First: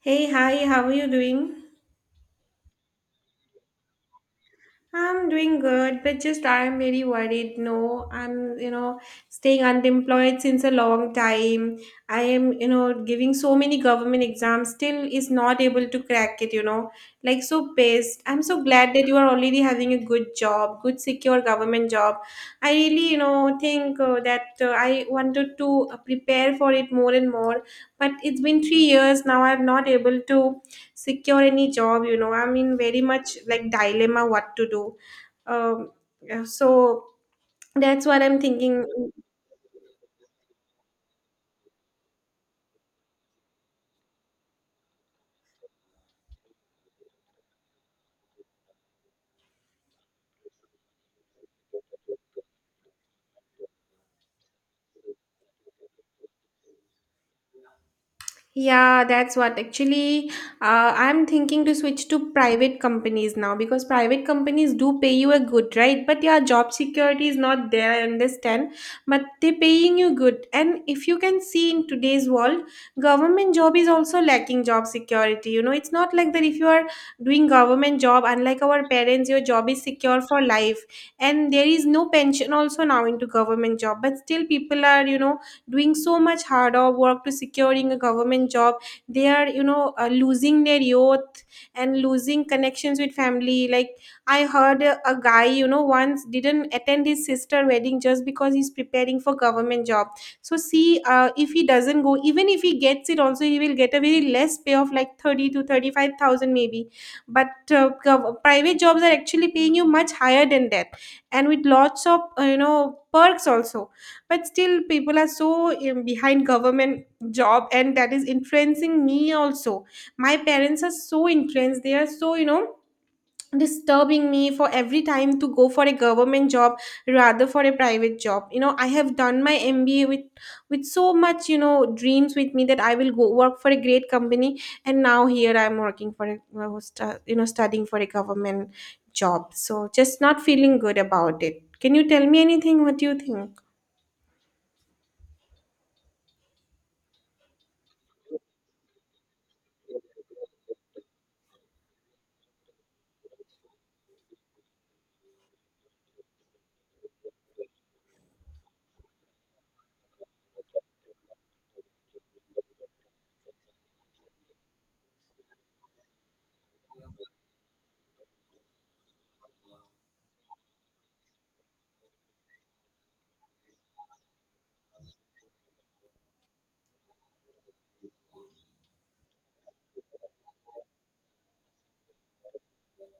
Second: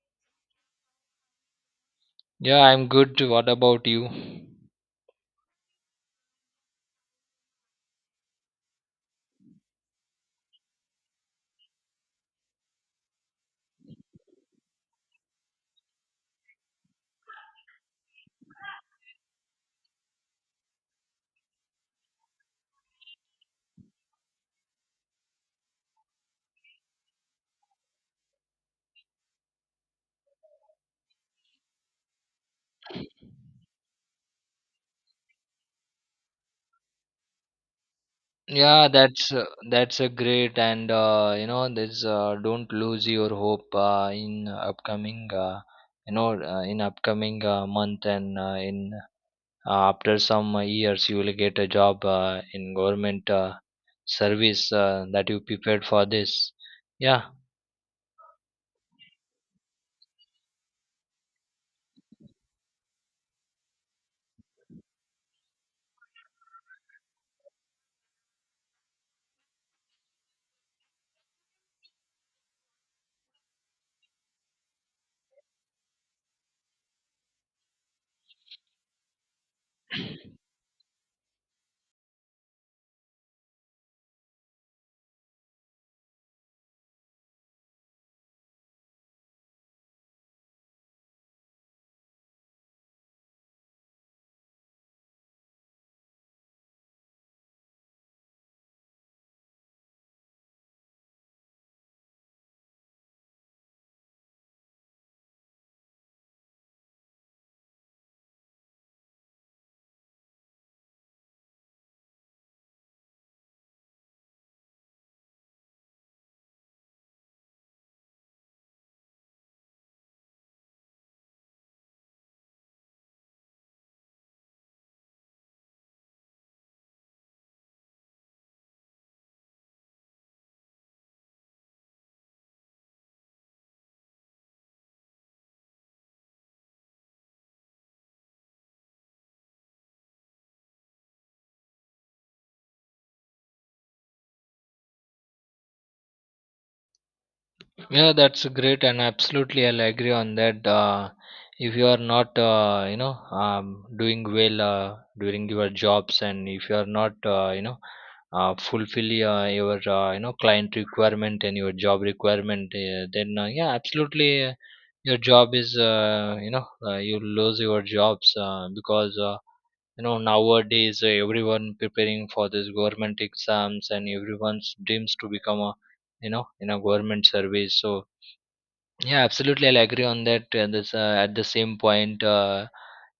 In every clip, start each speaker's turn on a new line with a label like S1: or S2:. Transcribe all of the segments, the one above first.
S1: Hey, hi, how are you doing?
S2: Yeah, I'm good. What about you?
S1: I'm doing good, but just I'm very worried. No, I'm, staying unemployed since a long time. I am, giving so many government exams, still is not able to crack it. Like so pissed. I'm so glad that you are already having a good job, good secure government job. I really, think that I wanted to prepare for it more and more, but it's been 3 years now I'm not able to secure any job. I'm in very much like dilemma what to do. um yeah, so that's what I'm thinking.
S2: Yeah, that's a great and you know this don't lose your hope in upcoming in upcoming month and in after some years you will get a job in government service that you prepared for this. Yeah,
S1: Yeah, that's what actually I'm thinking to switch to private companies now because private companies do pay you a good, right? But yeah, job security is not there, I understand, but they're paying you good. And if you can see in today's world, government job is also lacking job security. You know, it's not like that if you are doing government job, unlike our parents, your job is secure for life. And there is no pension also now into government job, but still people are, you know, doing so much harder work to securing a government job they are you know losing their youth and losing connections with family like I heard a guy you know once didn't attend his sister wedding just because he's preparing for government job so see if he doesn't go even if he gets it also he will get a very less pay of like 30 to 35,000 maybe but gov- private jobs are actually paying you much higher than that and with lots of you know perks also but still people are so behind government job and that is influencing me also my parents are so influenced they are so you know disturbing me for every time to go for a government job rather for a private job you know I have done my mba with so much you know dreams with me that I will go work for a great company and now here I'm working for a stu- you know studying for a government job so just not feeling good about it can you tell me anything what do you think
S2: yeah, that's great, and absolutely, I'll agree on that. If you are not, doing well during your jobs, and if you are not, fulfill your, client requirement and your job requirement, then yeah, absolutely, your job is, you lose your jobs because. Nowadays everyone preparing for this government exams and everyone's dreams to become a in a government service. So yeah, absolutely. I'll agree on that. At the same point,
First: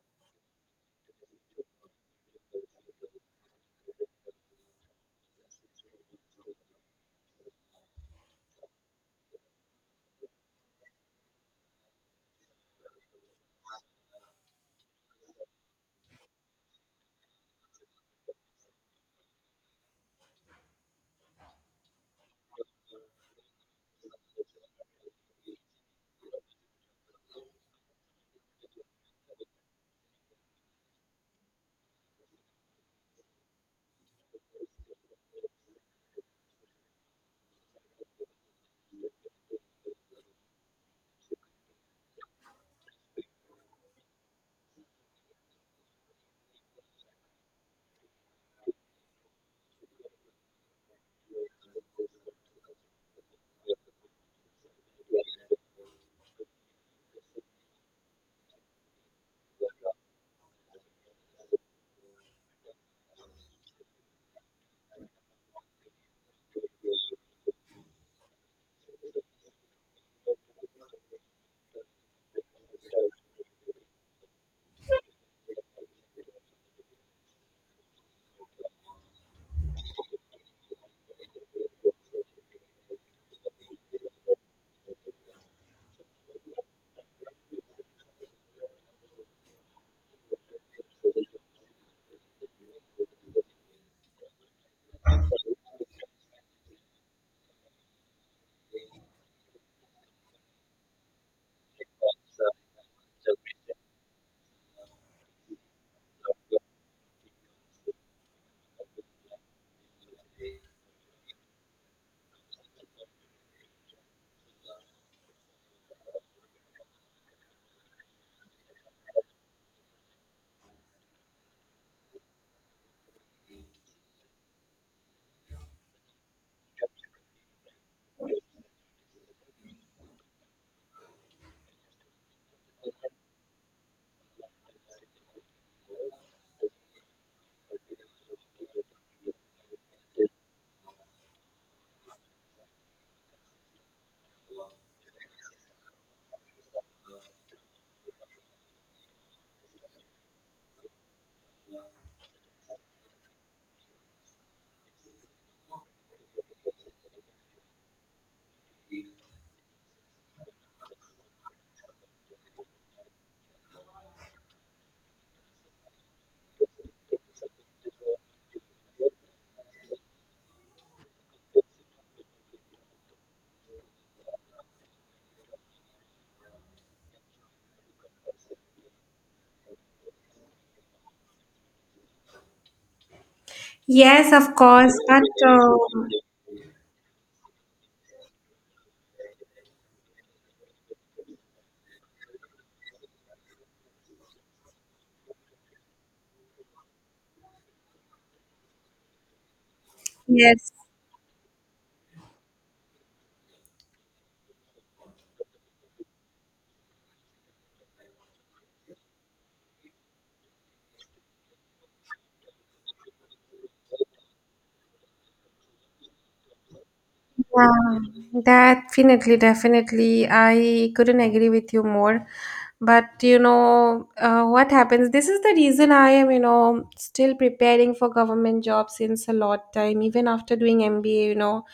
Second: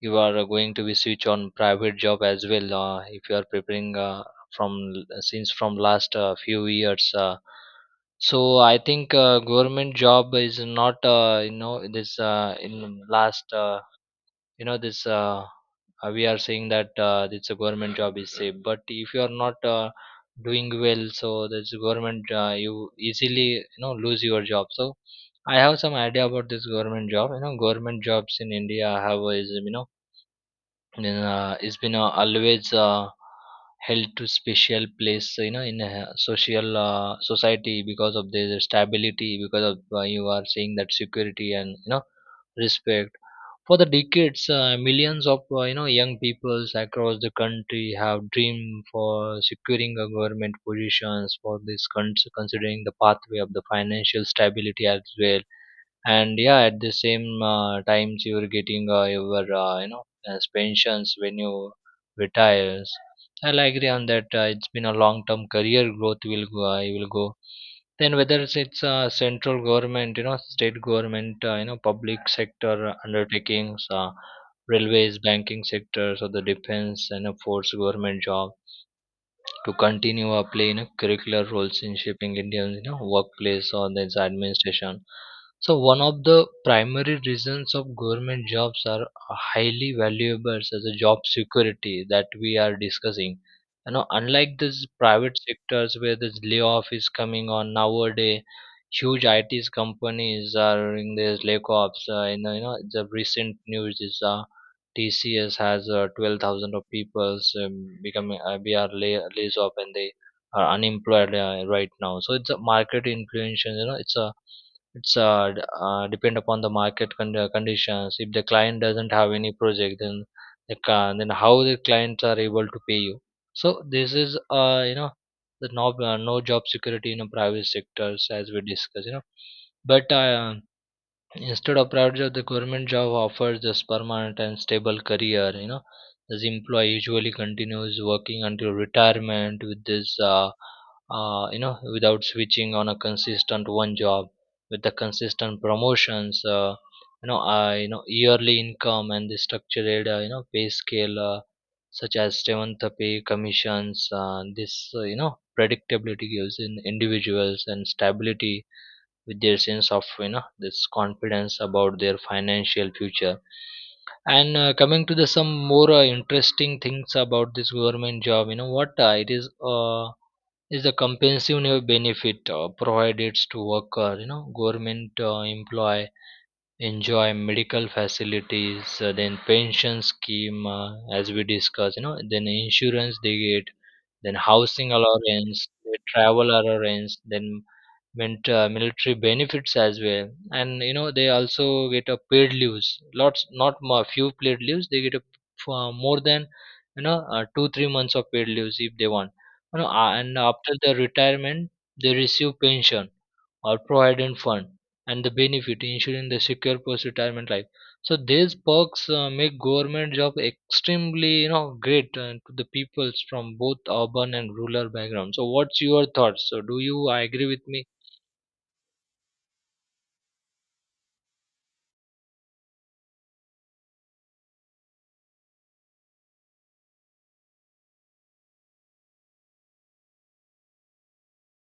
S2: you are going to be switch on private job as well. If you are preparing since from last few years, so I think government job is not you know this in last. You know this We are saying that it's a government job is safe, but if you are not doing well, so this government you easily you know lose your job. So I have some idea about this government job. You know, government jobs in India is you know in, it's been always held to special place, so you know in a social society because of their stability, because of you are saying that security and you know respect for the decades. Millions of young peoples across the country have dreamed for securing a government positions for this considering the pathway of the financial stability as well. And yeah, at the same times you are getting your as pensions when you retires. I'll agree on that. It's been a long term career growth will go. I will go then whether central government, you know, state government, you know, public sector undertakings, railways, banking sectors, or the defense, and of course government jobs to continue or play you know curricular roles in shaping Indians you know workplace or its administration. So one of the primary reasons of government jobs are highly valuable as a job security that we are discussing. You know, unlike this private sectors where this layoff is coming on nowadays, huge IT companies are in this layoffs. You know, you know, the recent news is TCS has 12,000 of people's becoming we are lays off, and they are unemployed right now. So it's a market influence. You know, it's depend upon the market conditions. If the client doesn't have any project, then then how the clients are able to pay you. So this is you know the no job security in a private sectors as we discussed. You know, but Instead of private job, the government job offers this permanent and stable career. You know, this employee usually continues working until retirement with without switching on a consistent one job, with the consistent promotions, yearly income and the structured, pay scale such as seventh pay commissions. Predictability gives in individuals and stability with their sense of you know this confidence about their financial future. And coming to the some more interesting things about this government job, you know what it is the compensative benefit provided to worker. You know, government employ enjoy medical facilities, then pension scheme, as we discussed, you know, then insurance they get,
S1: Yes,
S2: then
S1: of
S2: housing
S1: course, but
S2: allowance, then travel allowance, then military benefits as well. And you know they also get a paid leaves, lots not more, few paid leaves they get a, more than 2 3 months of paid leaves if they want. And after
S1: yes.
S2: the retirement they receive pension or provident fund and the benefit ensuring the secure post retirement life. So these perks make government job extremely you know great to the peoples from both urban and rural backgrounds. So what's your thoughts? So do you agree with me?
S1: Yeah, definitely, definitely. I couldn't agree with you more. But what happens? This is the reason I am, still preparing for government job since a lot time, even after doing MBA.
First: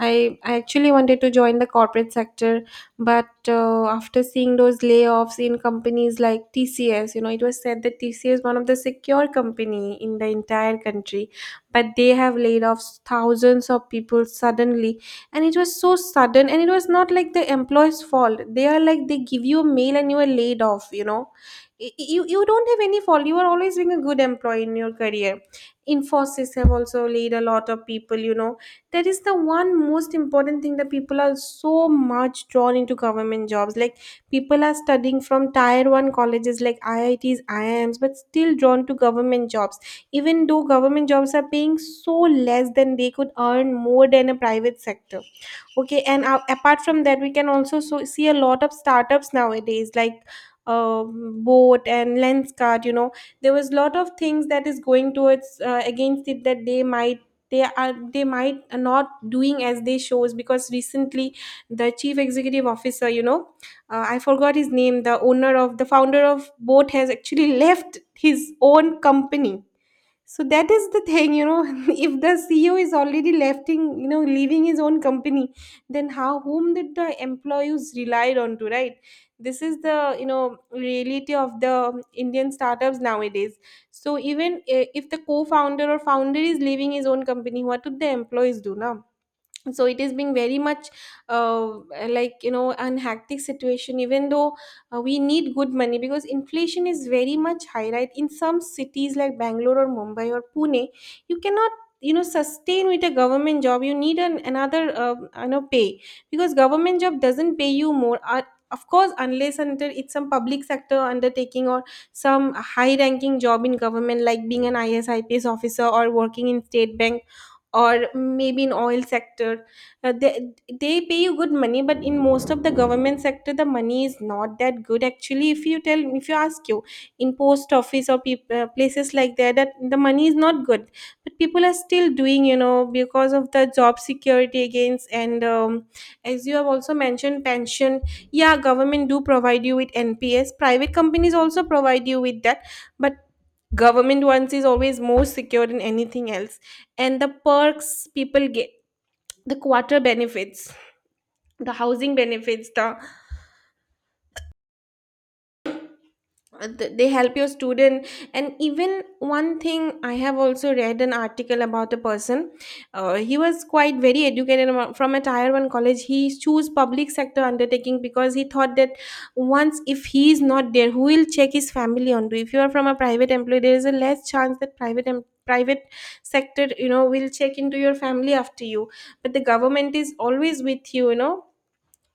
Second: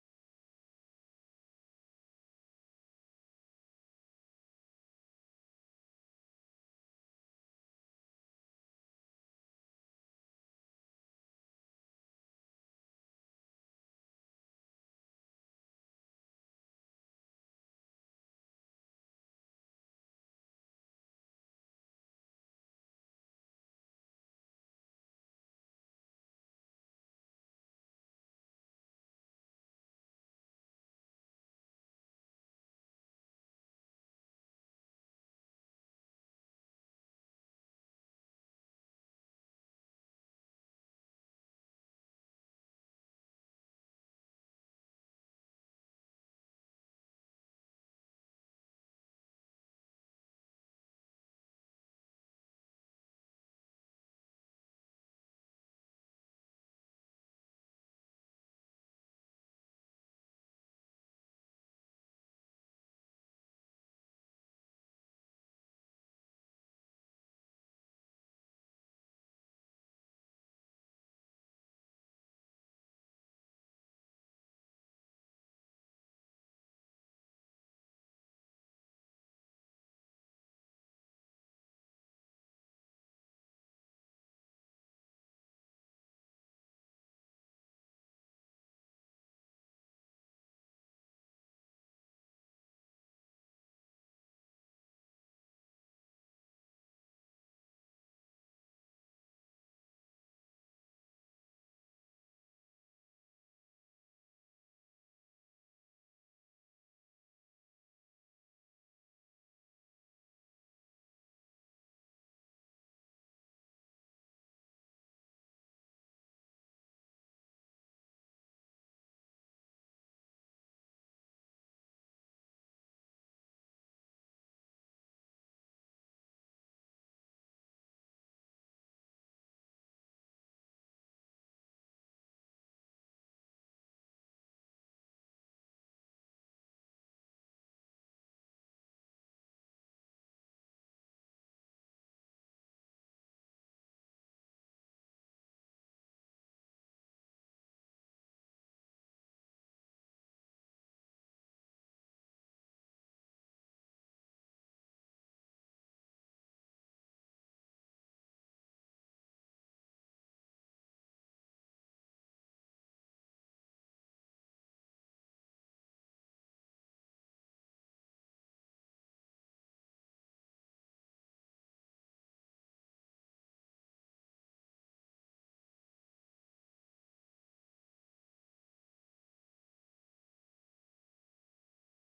S1: I actually wanted to join the corporate sector, but after seeing those layoffs in companies like TCS, it was said that TCS is one of the secure company in the entire country, but they have laid off thousands of people suddenly. And it was so sudden, and it was not like the employer's fault. They are like, they give you a mail and you are laid off. You don't have any fault. You are always being a good employee in your career. Infosys have also laid a lot of people. That is the one most important thing that people are so much drawn into government jobs, like, people are studying from tier 1 colleges like IITs IIMs, but still drawn to government jobs, even though government jobs are paying so less than they could earn more than a private sector. Okay, and apart from that, we can also so see a lot of startups nowadays like, Boat and Lenskart. you know there was lot of things that is going towards against it, that they might not doing as they shows, because recently the chief executive officer, I forgot his name, the owner of the founder of Boat has actually left his own company. So that is the thing. If the CEO is already lefting, leaving his own company, then how whom did the employees relied on to, right? This is the reality of the Indian startups nowadays. So even if the co-founder or founder is leaving his own company, what would the employees do now? So it is being very much uh, like, an hectic situation, even though we need good money because inflation is very much high, right? In some cities like Bangalore or Mumbai or Pune, you cannot sustain with a government job. You need another pay, because government job doesn't pay you more, of course, unless and until it's some public sector undertaking or some high ranking job in government like being an ISIPs officer, or working in State Bank, or maybe in oil sector. uh, they, they pay you good money, but in most of the government sector the money is not that good, actually. If you ask you in post office or places like that, that the money is not good. But people are still doing, because of the job security against. And as you have also mentioned, pension. Yeah, government do provide you with NPS. Private companies also provide you with that, but government ones is always more secure than anything else. And the perks people get, the quarter benefits, the housing benefits, the they help your student. And even one thing, I have also read an article about a person. He was quite very educated from a tier 1 college. He chose public sector undertaking because he thought that once if he is not there, who will check his family onto? If you are from a private employee, there is a less chance that private sector will check into your family after you. But the government is always with you you know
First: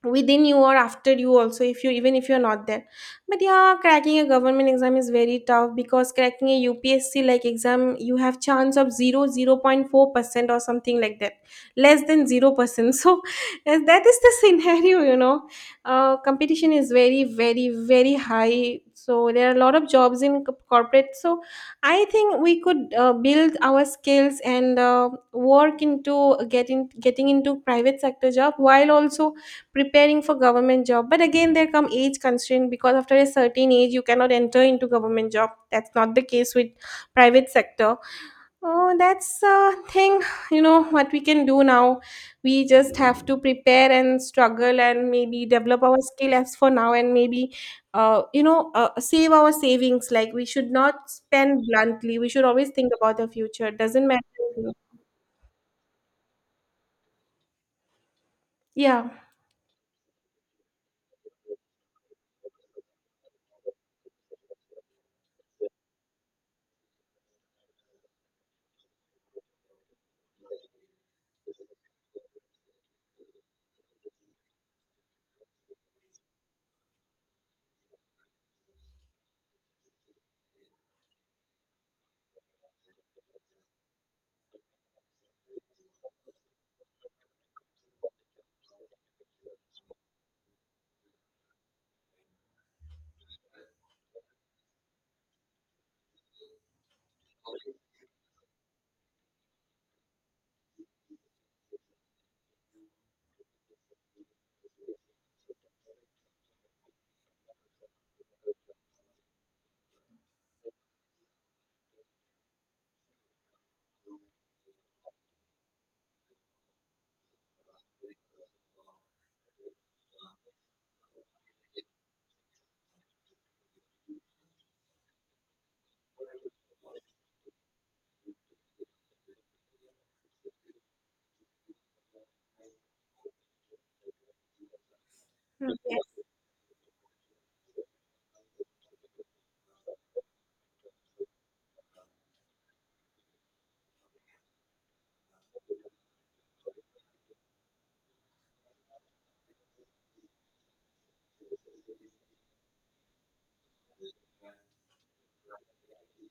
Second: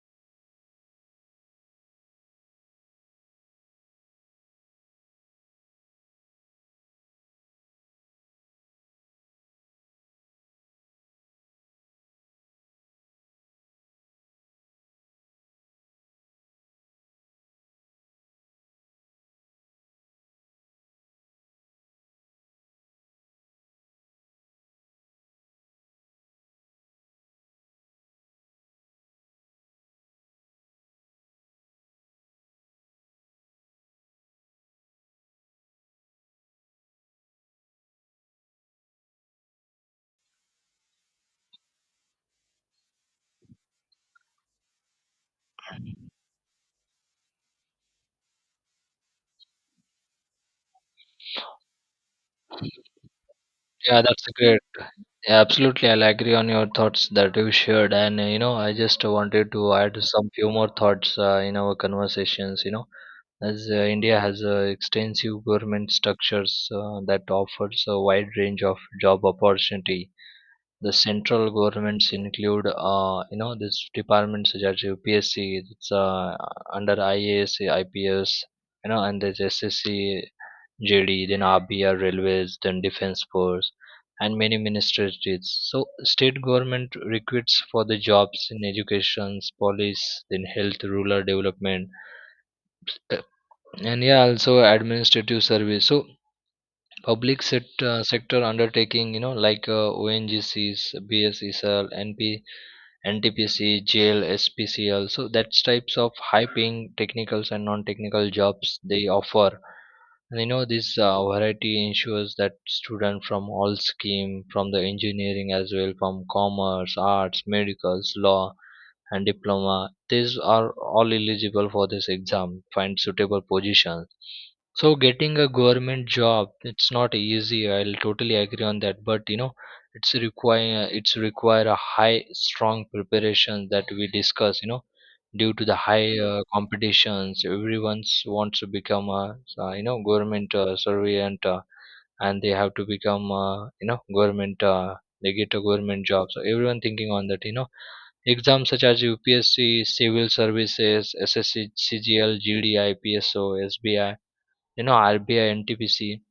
S1: Within you, or after you also, if you even if you're not there. But yeah, cracking a government exam is very tough because cracking a UPSC like exam, you have chance of 0.04% or something like that, less than 0%. So, and that is the scenario. Competition is very, very, very high. So there are a lot of jobs in corporate. So I think we could build our skills and work into getting into private sector job, while also preparing for government job. But again, there come age constraint because after a certain age, you cannot enter into government job. That's not the case with private sector. Oh, that's a thing. What we can do now, we just have to prepare and struggle, and maybe develop our skill as for now, and maybe save our savings, like, we should not spend bluntly. We should always think about the future.
S2: Yeah,
S1: Doesn't
S2: that's a great.
S1: matter.
S2: Yeah, absolutely. I'll agree on your thoughts that you shared. And, you know, I just
S1: Yeah,
S2: wanted to add some few more thoughts in our conversations. You know, as India has extensive government structures that offers a wide range of job opportunity. The central governments include, you know, these departments such as UPSC, it's under IAS, IPS, you know, and there's SSC, JD, then RBR Railways, then Defense Force, and many ministries. So state government recruits for the jobs in education, police, then health, rural development, uh, and yeah, also administrative service. So sector undertaking, you know, like ONGCs, BSESL, NP, NTPC, JL, SPCL. So that's types of high paying technicals and non technical jobs they offer. And you know this variety ensures that students from all scheme from the engineering as well, from commerce, arts, medicals, law, and diploma, these are all eligible for this exam, find suitable positions. So getting a government job, it's not easy. I'll totally agree on that. But you know, it's require a high strong preparation that we discuss. You know, due to the high
S1: okay.
S2: competitions, everyone's wants to become a you know government servant, and they have to become you know government. They get a government job. So everyone thinking on that. You know, exams such as UPSC, civil services, SSC, CGL, GD, IPSO, SBI, you know, RBI, NTPC,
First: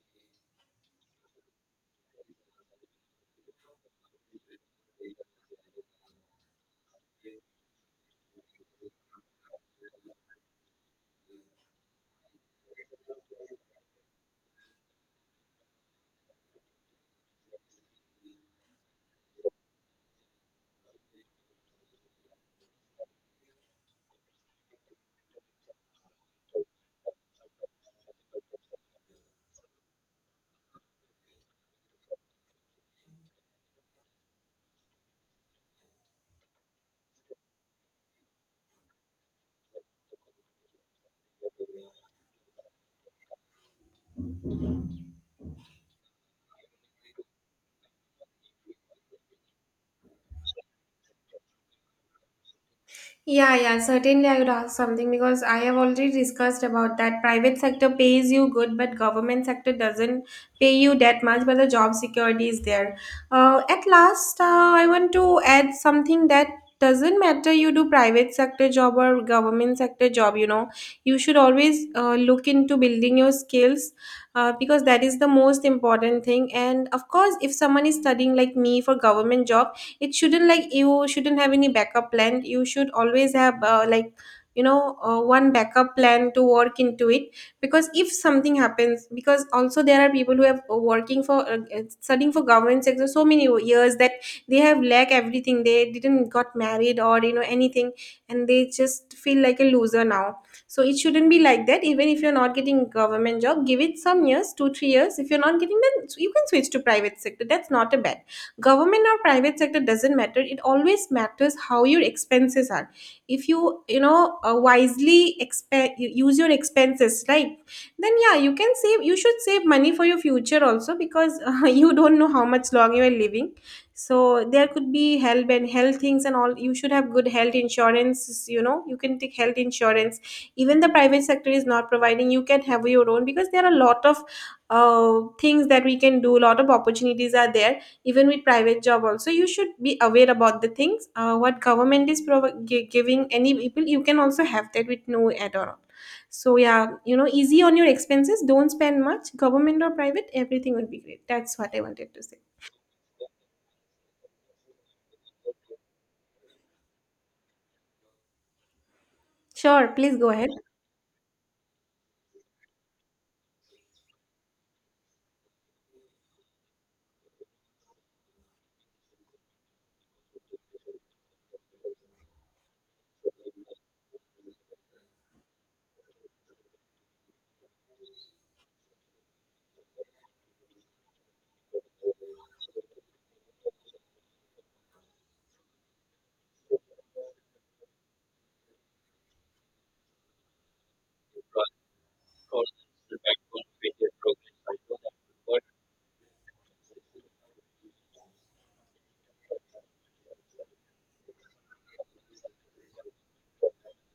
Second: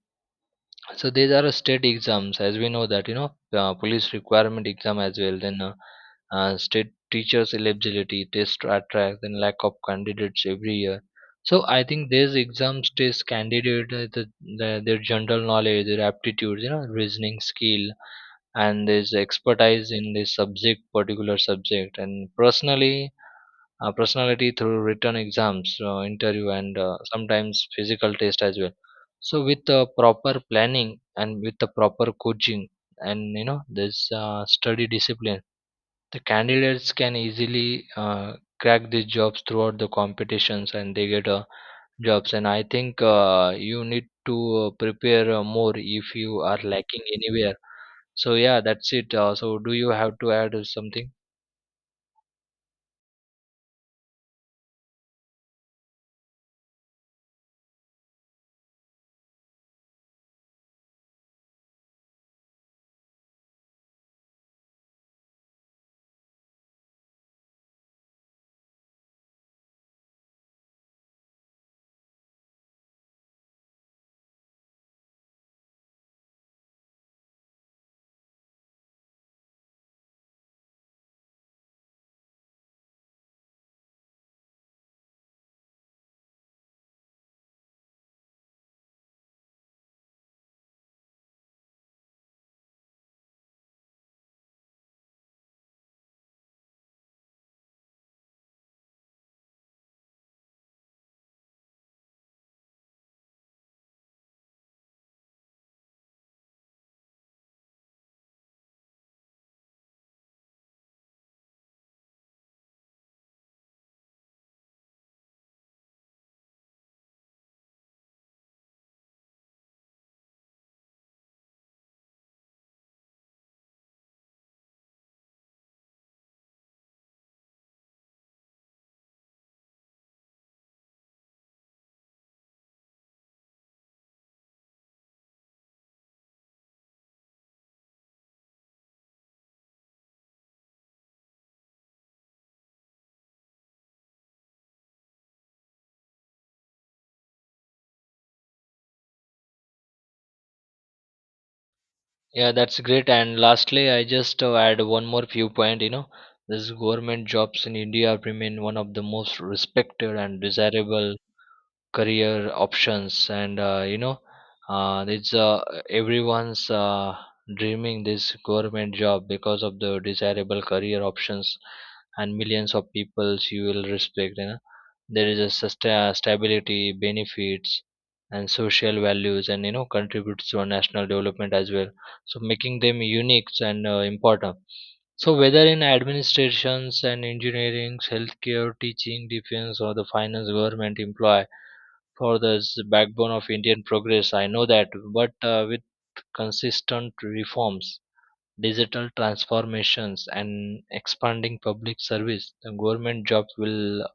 S2: so these are state exams as we know that. You know, police requirement exam as well, then state teachers eligibility test attract then lack of candidates every year. So I think these exams test candidate their general knowledge, their aptitudes, you know, reasoning skill, and there's expertise in this subject, particular subject, and personally personality through written exams, interview, and sometimes physical test as well. So with the proper planning and with the proper coaching and you know this study discipline, the candidates can easily crack these jobs throughout the competitions, and they get jobs. And I think you need to prepare more if you are lacking anywhere. So yeah, that's it. So do you have to add something?
S1: Yeah, yeah, certainly, I would ask something because I have already discussed about that. Private sector pays you good, but government sector doesn't pay you that much, but the job security is there. At last, I want to add something that doesn't matter you do private sector job or government sector job. You should always look into building your skills, because that is the most important thing. And of course, if someone is studying like me for government job, it shouldn't, like, you shouldn't have any backup plan. You should always have, like, one backup plan to work into it, because if something happens. Because also, there are people who have working for studying for government sector so many years that they have lack everything. They didn't got married or anything. And they just feel like a loser now. So it shouldn't be like that. Even if you're not getting government job, give it some years, 2 to 3 years. If you're not getting, then you can switch to private sector, that's not a bad. Government or private sector doesn't matter, it always matters how your expenses are. If you you know wisely use your expenses, right. Then yeah, you can save, you should save money for your future also because you don't know how much long you are living. So there could be health and health things and all. You should have good health insurance. You can take health insurance. Even the private sector is not providing, you can have your own, because there are a lot of things that we can do. A lot of opportunities are there. Even with private job also, you should be aware about the things what government is giving any people. You can also have that with no at all. So yeah, easy on your expenses, don't spend much. Government or private, everything would be great. That's what I wanted to say.
S2: Yeah, that's great. And lastly, I just add one more viewpoint. You know, this government jobs in India remain one of the most
S1: Sure, please
S2: respected
S1: go
S2: and
S1: ahead.
S2: desirable career options. And you know it's everyone's dreaming this government job because of the desirable career options. And millions of peoples you will respect, you know, there is a stability benefits and social values, and you know contributes to our national development as well, so making them unique and important. So whether in administrations and engineering, healthcare, teaching, defense, or the finance, government employ for the backbone of Indian progress. I know that, but with consistent reforms, digital transformations, and expanding public service, the government jobs will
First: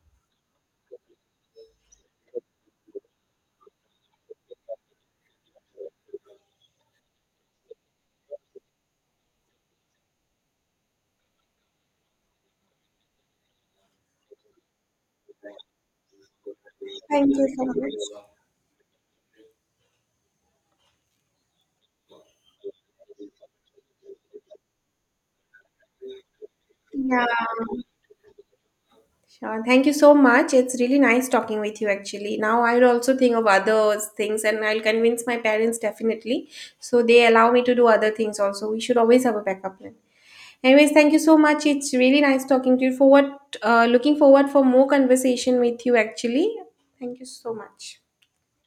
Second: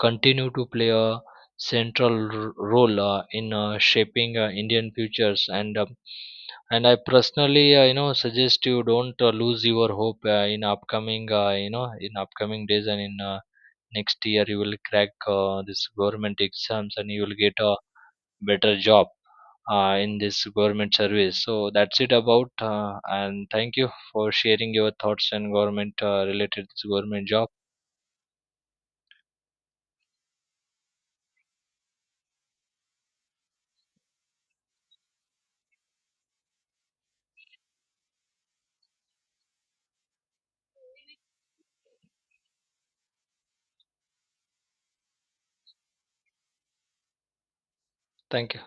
S2: continue to play a central role in shaping Indian futures. And I personally, you know, suggest you don't lose your hope in upcoming, you know, in upcoming days and in. Next year you will crack this government exams and you
S1: Thank
S2: will
S1: you
S2: get
S1: so
S2: a
S1: much.
S2: better job in this government service. So that's it about, and thank you for sharing your thoughts and government related to
S1: Yeah.
S2: government job.
S1: Sure, thank you so much. It's really nice talking with you, actually. Now I'll also think of other things, and I'll convince my parents definitely. So they allow me to do other things also. We should always have a backup plan. Anyways, thank you so much. It's really nice talking to you. For what, looking forward for more conversation with you. Actually, thank you so much.
S2: Thank you.